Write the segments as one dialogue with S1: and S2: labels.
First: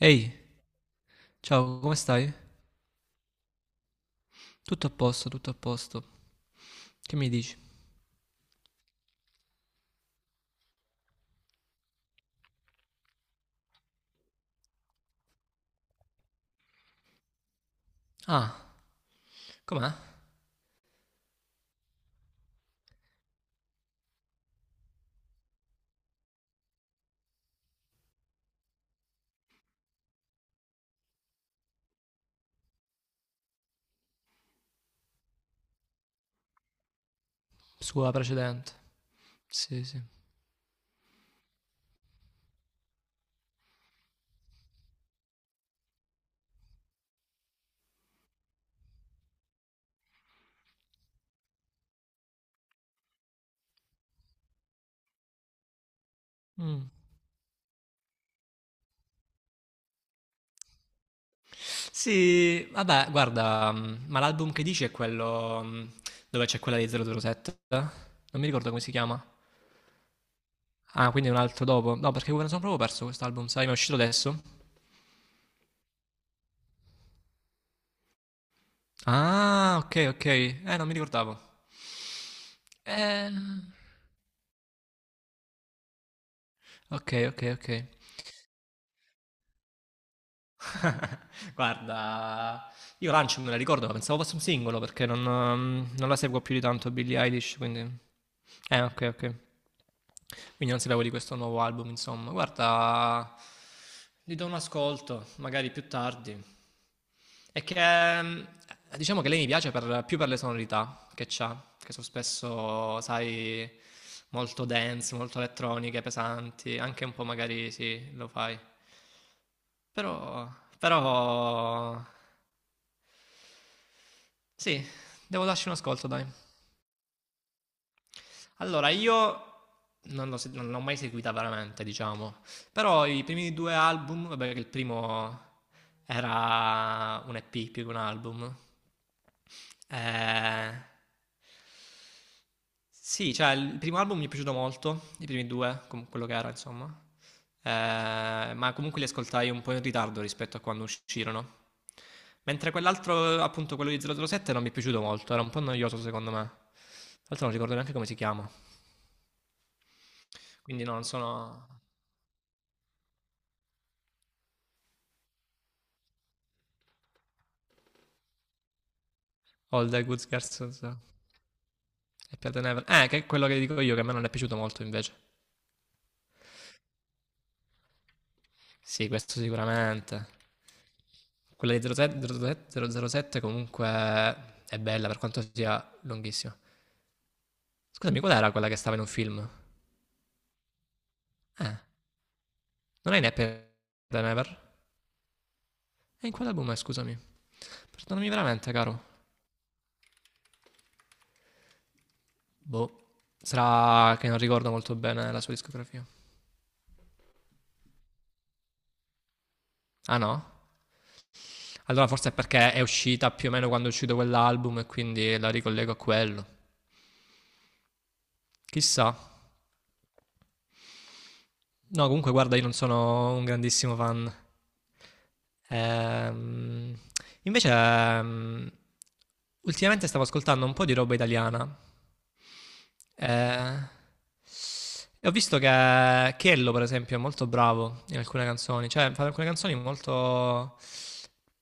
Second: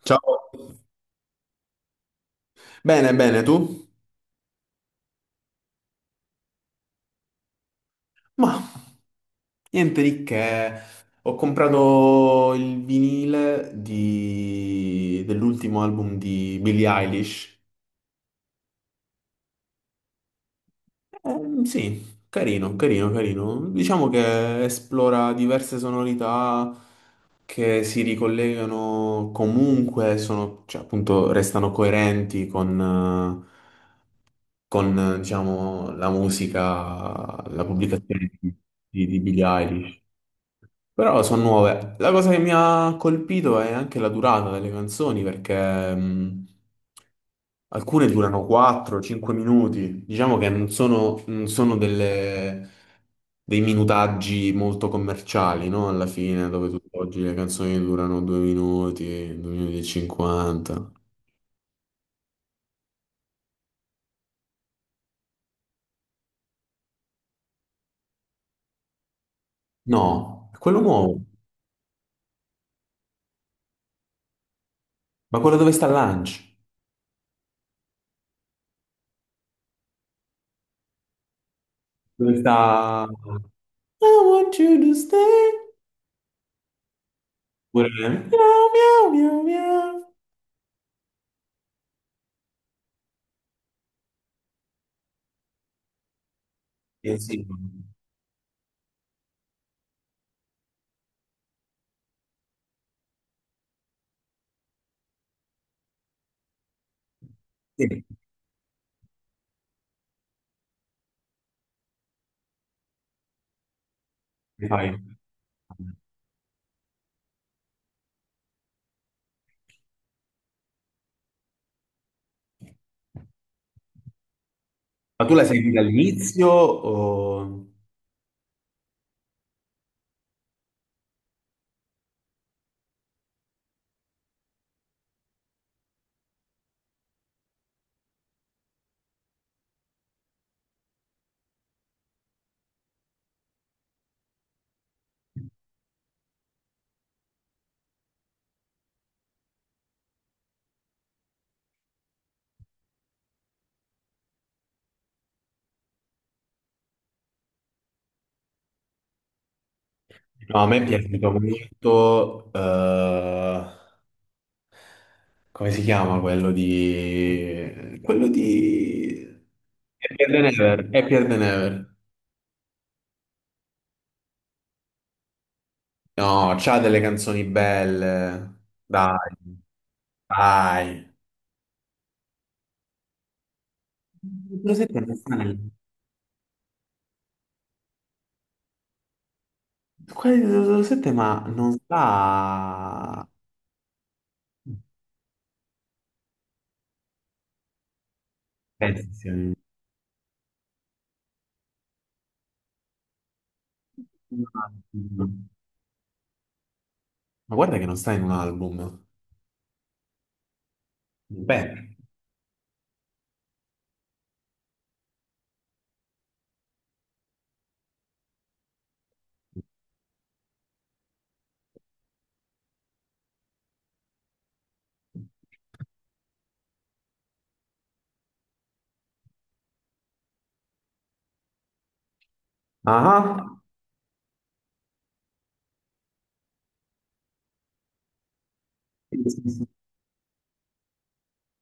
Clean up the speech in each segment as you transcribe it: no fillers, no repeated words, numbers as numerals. S1: Ehi,
S2: Ciao.
S1: ciao, come stai?
S2: Bene, bene, tu?
S1: Tutto a posto, tutto a posto. Che mi dici?
S2: Ma niente di che. Ho comprato il vinile dell'ultimo album di Billie Eilish.
S1: Ah, com'è?
S2: Sì, carino, carino, carino. Diciamo che esplora diverse sonorità che si ricollegano comunque, sono, cioè, appunto, restano coerenti eh, con, diciamo, la musica, la
S1: Sua
S2: pubblicazione di,
S1: precedente.
S2: di Billie
S1: Sì, sì.
S2: Eilish. Però sono nuove. La cosa che mi ha colpito è anche la durata delle canzoni, perché alcune durano 4-5 minuti. Diciamo che non sono, non sono dei minutaggi molto commerciali, no? Alla fine, dove
S1: Mm.
S2: oggi le canzoni durano 2 minuti, 2 minuti e 50.
S1: Sì, vabbè, guarda, ma l'album che dici è quello dove c'è quella di 007? Non mi ricordo come si chiama.
S2: No, è quello
S1: Ah,
S2: nuovo.
S1: quindi è un altro dopo. No, perché me ne sono proprio perso quest'album, sai, mi è uscito adesso.
S2: Ma quello dove sta Lunch?
S1: Ah, ok, ok. Non mi ricordavo.
S2: Dove sta
S1: Eh,
S2: I want you to stay.
S1: ok, ok, ok.
S2: Pure miau, miau, miau, miau.
S1: Guarda, io Lunch me la ricordo, ma pensavo fosse un singolo perché non la seguo più di tanto
S2: Eh
S1: Billie
S2: sì,
S1: Eilish, quindi. Ok, ok. Quindi non sapevo di questo nuovo album, insomma. Guarda, gli do un ascolto, magari più tardi. È
S2: sì,
S1: che diciamo che lei mi piace più per le sonorità che c'ha, che sono spesso, sai, molto
S2: mi fai.
S1: dense, molto elettroniche, pesanti, anche un po' magari sì, lo fai. Però, però. Sì,
S2: Ma tu la
S1: devo darci
S2: segui
S1: un ascolto, dai.
S2: dall'inizio o...
S1: Allora, io non l'ho mai seguita veramente, diciamo. Però i primi due album, vabbè, che il primo era un EP più che un album. Eh, sì, cioè il primo album mi è piaciuto molto, i primi due, quello che era, insomma. Ma comunque li ascoltai un po' in ritardo rispetto a quando uscirono. Mentre quell'altro, appunto, quello di 007 non mi è piaciuto molto, era un po' noioso secondo me. Tra l'altro non ricordo neanche come si chiama.
S2: No, a me
S1: Quindi
S2: è
S1: no, non
S2: piaciuto
S1: sono
S2: molto, come si chiama quello di
S1: All the Good
S2: Happier Than
S1: Girls non
S2: Ever,
S1: so.
S2: Happier Than Ever.
S1: Happy Than Ever. Che è quello che dico io, che a me non è piaciuto molto invece.
S2: No, c'ha delle canzoni belle,
S1: Sì,
S2: dai,
S1: questo sicuramente.
S2: dai.
S1: Quella di 007, 007 comunque è
S2: 007
S1: bella
S2: non
S1: per
S2: sta
S1: quanto
S2: nel...
S1: sia lunghissima. Scusami, qual era quella che stava in un film?
S2: Quelli di 007 ma non
S1: Eh, non è in
S2: sta...
S1: Happy Than Ever? E in quale album è, scusami? Perdonami veramente, caro.
S2: Pensi,
S1: Boh. Sarà che non ricordo molto bene la sua discografia.
S2: ma guarda che non sta in un album.
S1: Ah no?
S2: Beh,
S1: Allora forse è perché è uscita più o meno quando è uscito quell'album e quindi la ricollego a quello. Chissà. No, comunque guarda, io non sono un grandissimo fan. Ehm, invece, ultimamente stavo ascoltando un po' di roba italiana.
S2: ah,
S1: Eh, e ho visto che Chiello, per esempio, è molto bravo in alcune canzoni. Cioè, fa alcune canzoni molto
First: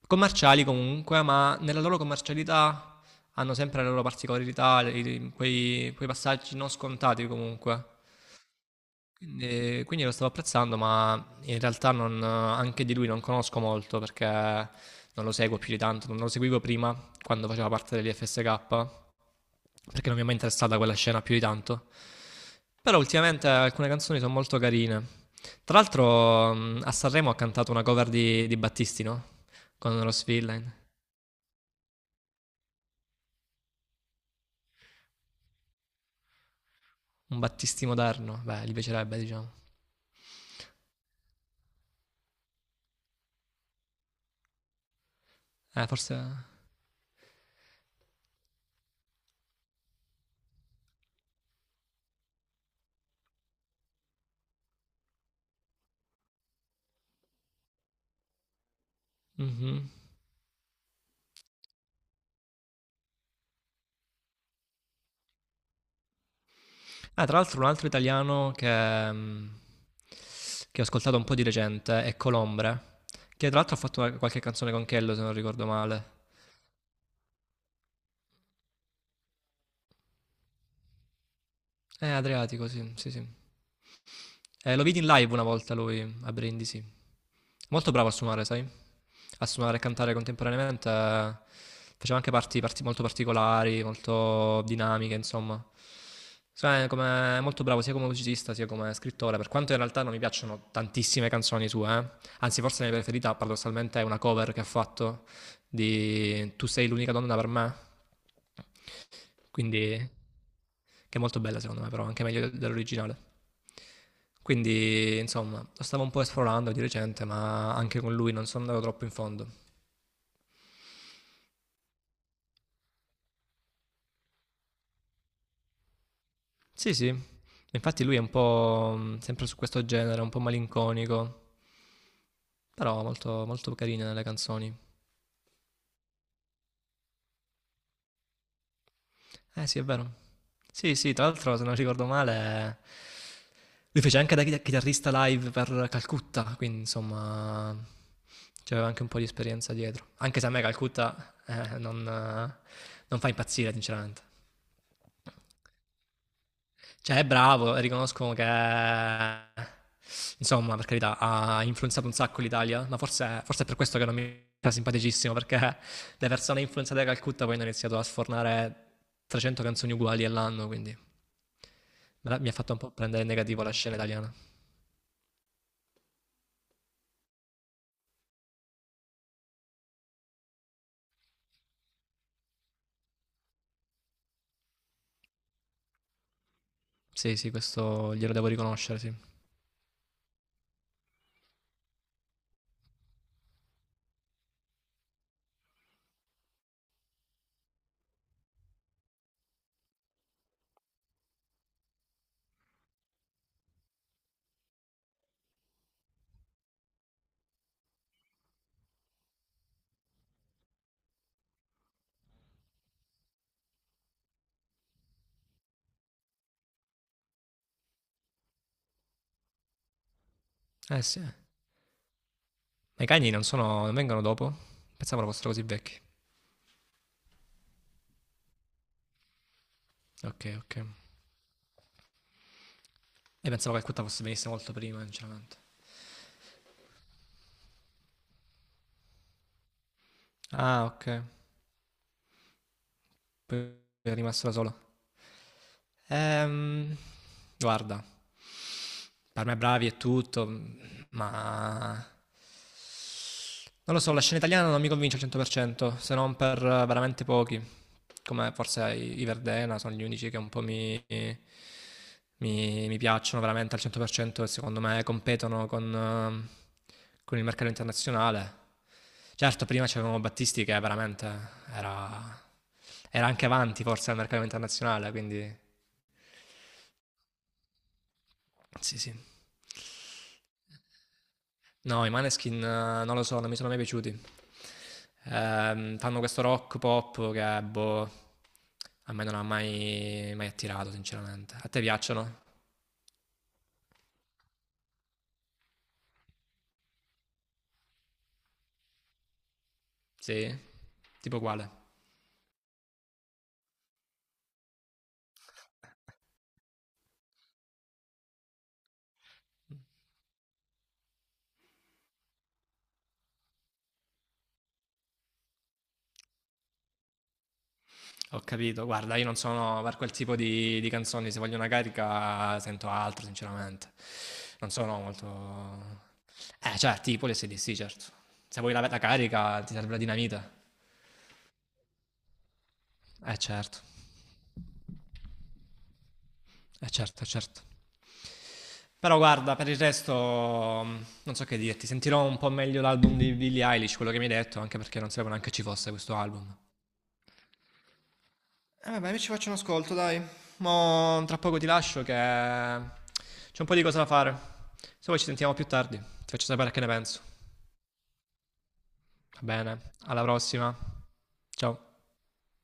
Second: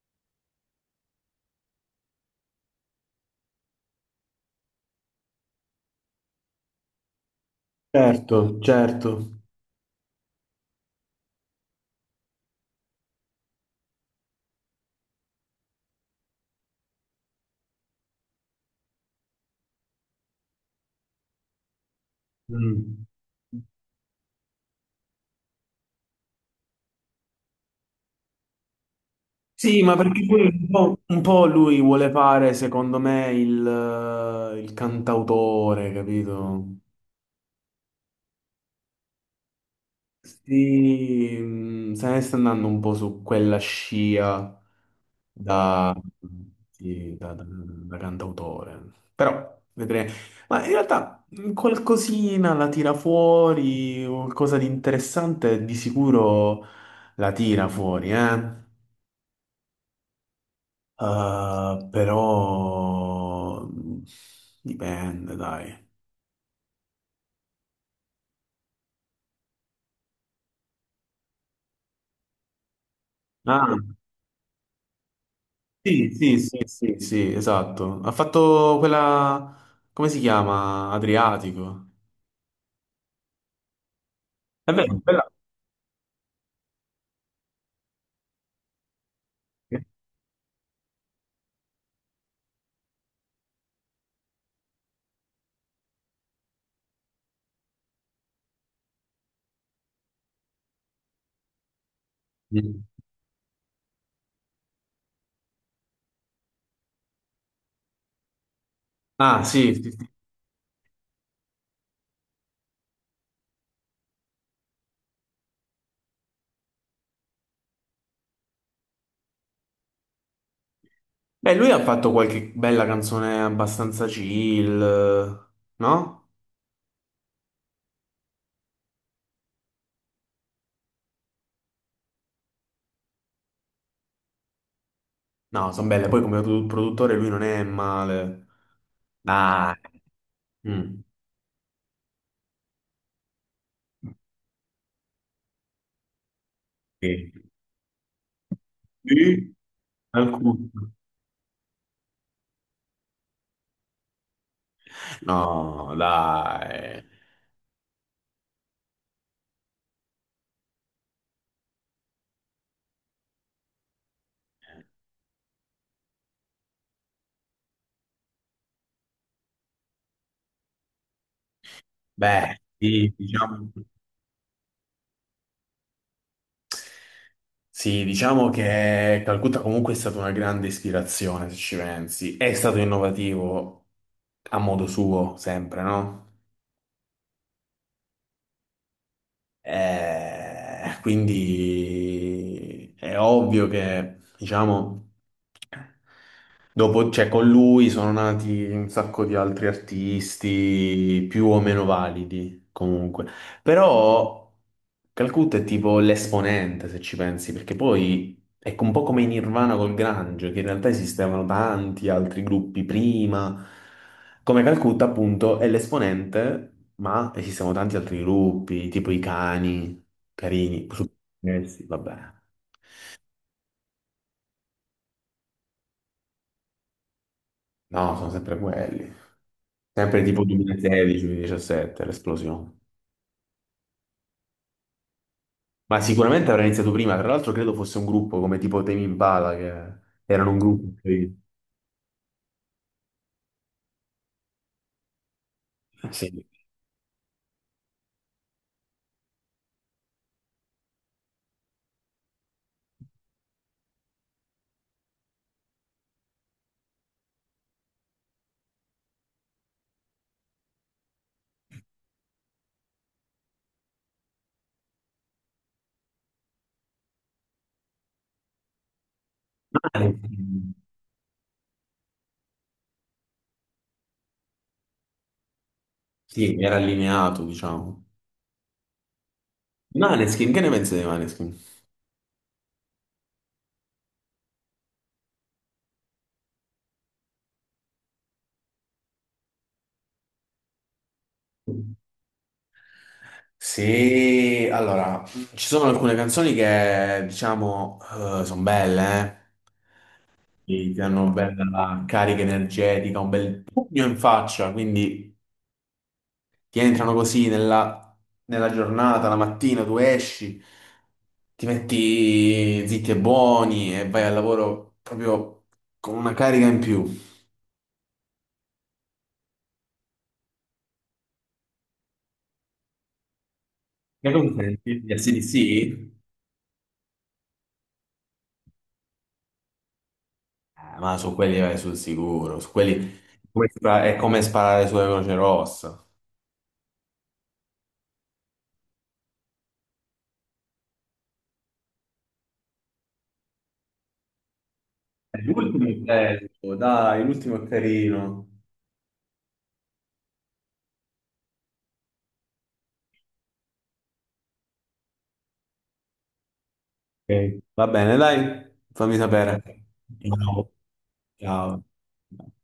S1: commerciali comunque, ma nella loro commercialità hanno sempre le loro particolarità, quei passaggi non scontati comunque.
S2: certo, certo.
S1: Quindi lo stavo apprezzando, ma in realtà non anche di lui non conosco molto perché non lo seguo più di tanto, non lo seguivo prima quando faceva parte dell'IFSK, perché non mi è mai interessata quella scena più di tanto. Però
S2: Mm.
S1: ultimamente alcune canzoni sono molto carine. Tra l'altro a Sanremo ha cantato una cover di Battisti, no?
S2: Sì, ma
S1: Con lo
S2: perché poi un
S1: Villain.
S2: po', un po' lui vuole fare, secondo me, il cantautore, capito?
S1: Un Battisti moderno, beh, gli piacerebbe, diciamo.
S2: Sì, se ne sta andando un po' su quella scia da,
S1: Forse.
S2: sì, da cantautore, però vedremo. Ma in realtà qualcosina la tira fuori, qualcosa di interessante di sicuro la tira fuori, eh?
S1: Mhm.
S2: Però dipende, dai.
S1: Ah, tra l'altro un altro italiano che ho ascoltato un po' di recente è Colombre, che tra l'altro
S2: Ah.
S1: ha fatto qualche canzone con Kello se non ricordo
S2: Sì,
S1: male.
S2: sì, sì, sì, sì, esatto. Ha fatto quella, come si chiama? Adriatico.
S1: Adriatico, sì, sì, sì.
S2: È
S1: Lo
S2: vero,
S1: vidi in
S2: bella.
S1: live una volta lui a Brindisi. Molto bravo a suonare, sai? A suonare e cantare contemporaneamente. Faceva anche parti molto particolari, molto dinamiche, insomma. Cioè, come, è molto bravo sia come musicista sia come scrittore, per quanto in realtà non mi piacciono tantissime canzoni sue, eh. Anzi, forse
S2: Mm.
S1: la mia preferita paradossalmente è una cover che ha fatto di Tu sei l'unica donna per me
S2: Ah, sì, sì,
S1: quindi,
S2: sì.
S1: che è molto bella secondo me, però anche meglio dell'originale. Quindi, insomma, lo stavo un po' esplorando di recente, ma anche con lui non sono andato troppo in fondo.
S2: Beh, lui ha fatto qualche bella canzone abbastanza chill, no?
S1: Sì, sì. Infatti lui è un po' sempre su questo genere, un po' malinconico, però molto, molto carino nelle canzoni.
S2: No, sono belle. Poi come produttore lui non è male.
S1: Eh
S2: Dai.
S1: sì, è vero. Sì,
S2: Mm.
S1: sì, tra l'altro, se non ricordo male, lui fece anche da chitarrista live per Calcutta, quindi
S2: Sì.
S1: insomma, c'aveva anche un po' di
S2: Sì?
S1: esperienza dietro. Anche se a me
S2: Alcuno.
S1: Calcutta non fa impazzire, sinceramente.
S2: No, dai.
S1: Cioè, è bravo e riconosco che, insomma, per carità, ha influenzato un sacco l'Italia, ma forse, forse è per questo che non mi sta simpaticissimo, perché le persone influenzate da Calcutta poi hanno iniziato a sfornare 300 canzoni uguali all'anno, quindi. Mi ha
S2: Beh,
S1: fatto un po'
S2: sì,
S1: prendere negativo
S2: diciamo.
S1: la scena italiana.
S2: Sì, diciamo che Calcutta comunque è stata una grande ispirazione, se ci pensi. È stato innovativo a modo suo, sempre, no?
S1: Sì, sì, questo glielo devo riconoscere, sì.
S2: Quindi è ovvio che, diciamo, dopo, cioè, con lui sono nati un sacco di altri artisti più o meno validi, comunque. Però Calcutta è tipo l'esponente, se ci pensi, perché poi... Ecco, un po' come in Nirvana col Grunge, che in realtà esistevano tanti altri gruppi prima, come Calcutta appunto è l'esponente, ma esistevano tanti altri gruppi, tipo i cani, carini,
S1: Eh sì. Eh.
S2: Superstessi, vabbè,
S1: Ma i cagni non vengono dopo? Pensavo fossero così vecchi.
S2: no, sono sempre quelli, sempre tipo
S1: Ok, ok.
S2: 2016-2017, l'esplosione.
S1: E pensavo che il Cutta fosse venisse molto prima, sinceramente.
S2: Ma sicuramente avrà iniziato prima, tra l'altro credo fosse un gruppo come tipo Tame Impala, che erano un
S1: Ah,
S2: gruppo,
S1: ok. Poi è rimasto da solo.
S2: sì,
S1: Ehm, guarda, per me bravi e tutto, ma non lo so, la scena italiana non mi convince al 100%, se non per veramente pochi, come forse i Verdena sono gli unici che un po' mi piacciono veramente al 100% e secondo me competono con il mercato internazionale. Certo, prima c'avevamo Battisti che veramente era, era anche avanti forse al mercato internazionale, quindi
S2: sì, era allineato, diciamo.
S1: sì, sì.
S2: Maneskin, che ne pensi dei Maneskin?
S1: No, i Maneskin non lo so, non mi sono mai piaciuti. Fanno questo rock pop che, boh, a me non ha mai, mai attirato, sinceramente. A te piacciono?
S2: Sì, allora, ci sono alcune canzoni che, diciamo, sono belle, eh?
S1: Sì?
S2: Ti danno una
S1: Tipo quale?
S2: bella carica energetica, un bel pugno in faccia, quindi ti entrano così nella giornata, la mattina tu esci, ti metti zitti e buoni e vai al lavoro proprio con una carica in più.
S1: Ho capito, guarda, io non sono per quel tipo di canzoni, se voglio una carica sento altro, sinceramente.
S2: Che cosa
S1: Non sono
S2: senti? Gli
S1: molto...
S2: AC/DC?
S1: Certo, tipo le SDC, certo. Se vuoi la carica ti serve la dinamita.
S2: Ma su quelli vai sul sicuro, su quelli come
S1: Certo,
S2: è come sparare sulle Croce Rossa.
S1: certo, certo. Però guarda, per il resto non so che dirti, sentirò un po' meglio l'album di Billie Eilish, quello che mi hai detto, anche perché non sapevo neanche ci
S2: L'ultimo
S1: fosse
S2: è
S1: questo album.
S2: bello, dai, l'ultimo è carino.
S1: E vabbè, io ci faccio un ascolto, dai. Mo tra poco ti lascio che c'è un po' di cose da fare. Se vuoi ci sentiamo più tardi, ti faccio sapere che ne penso.
S2: Ok. Va bene, dai, fammi
S1: Va
S2: sapere.
S1: bene, alla
S2: Ciao.
S1: prossima.
S2: Ciao.
S1: Ciao.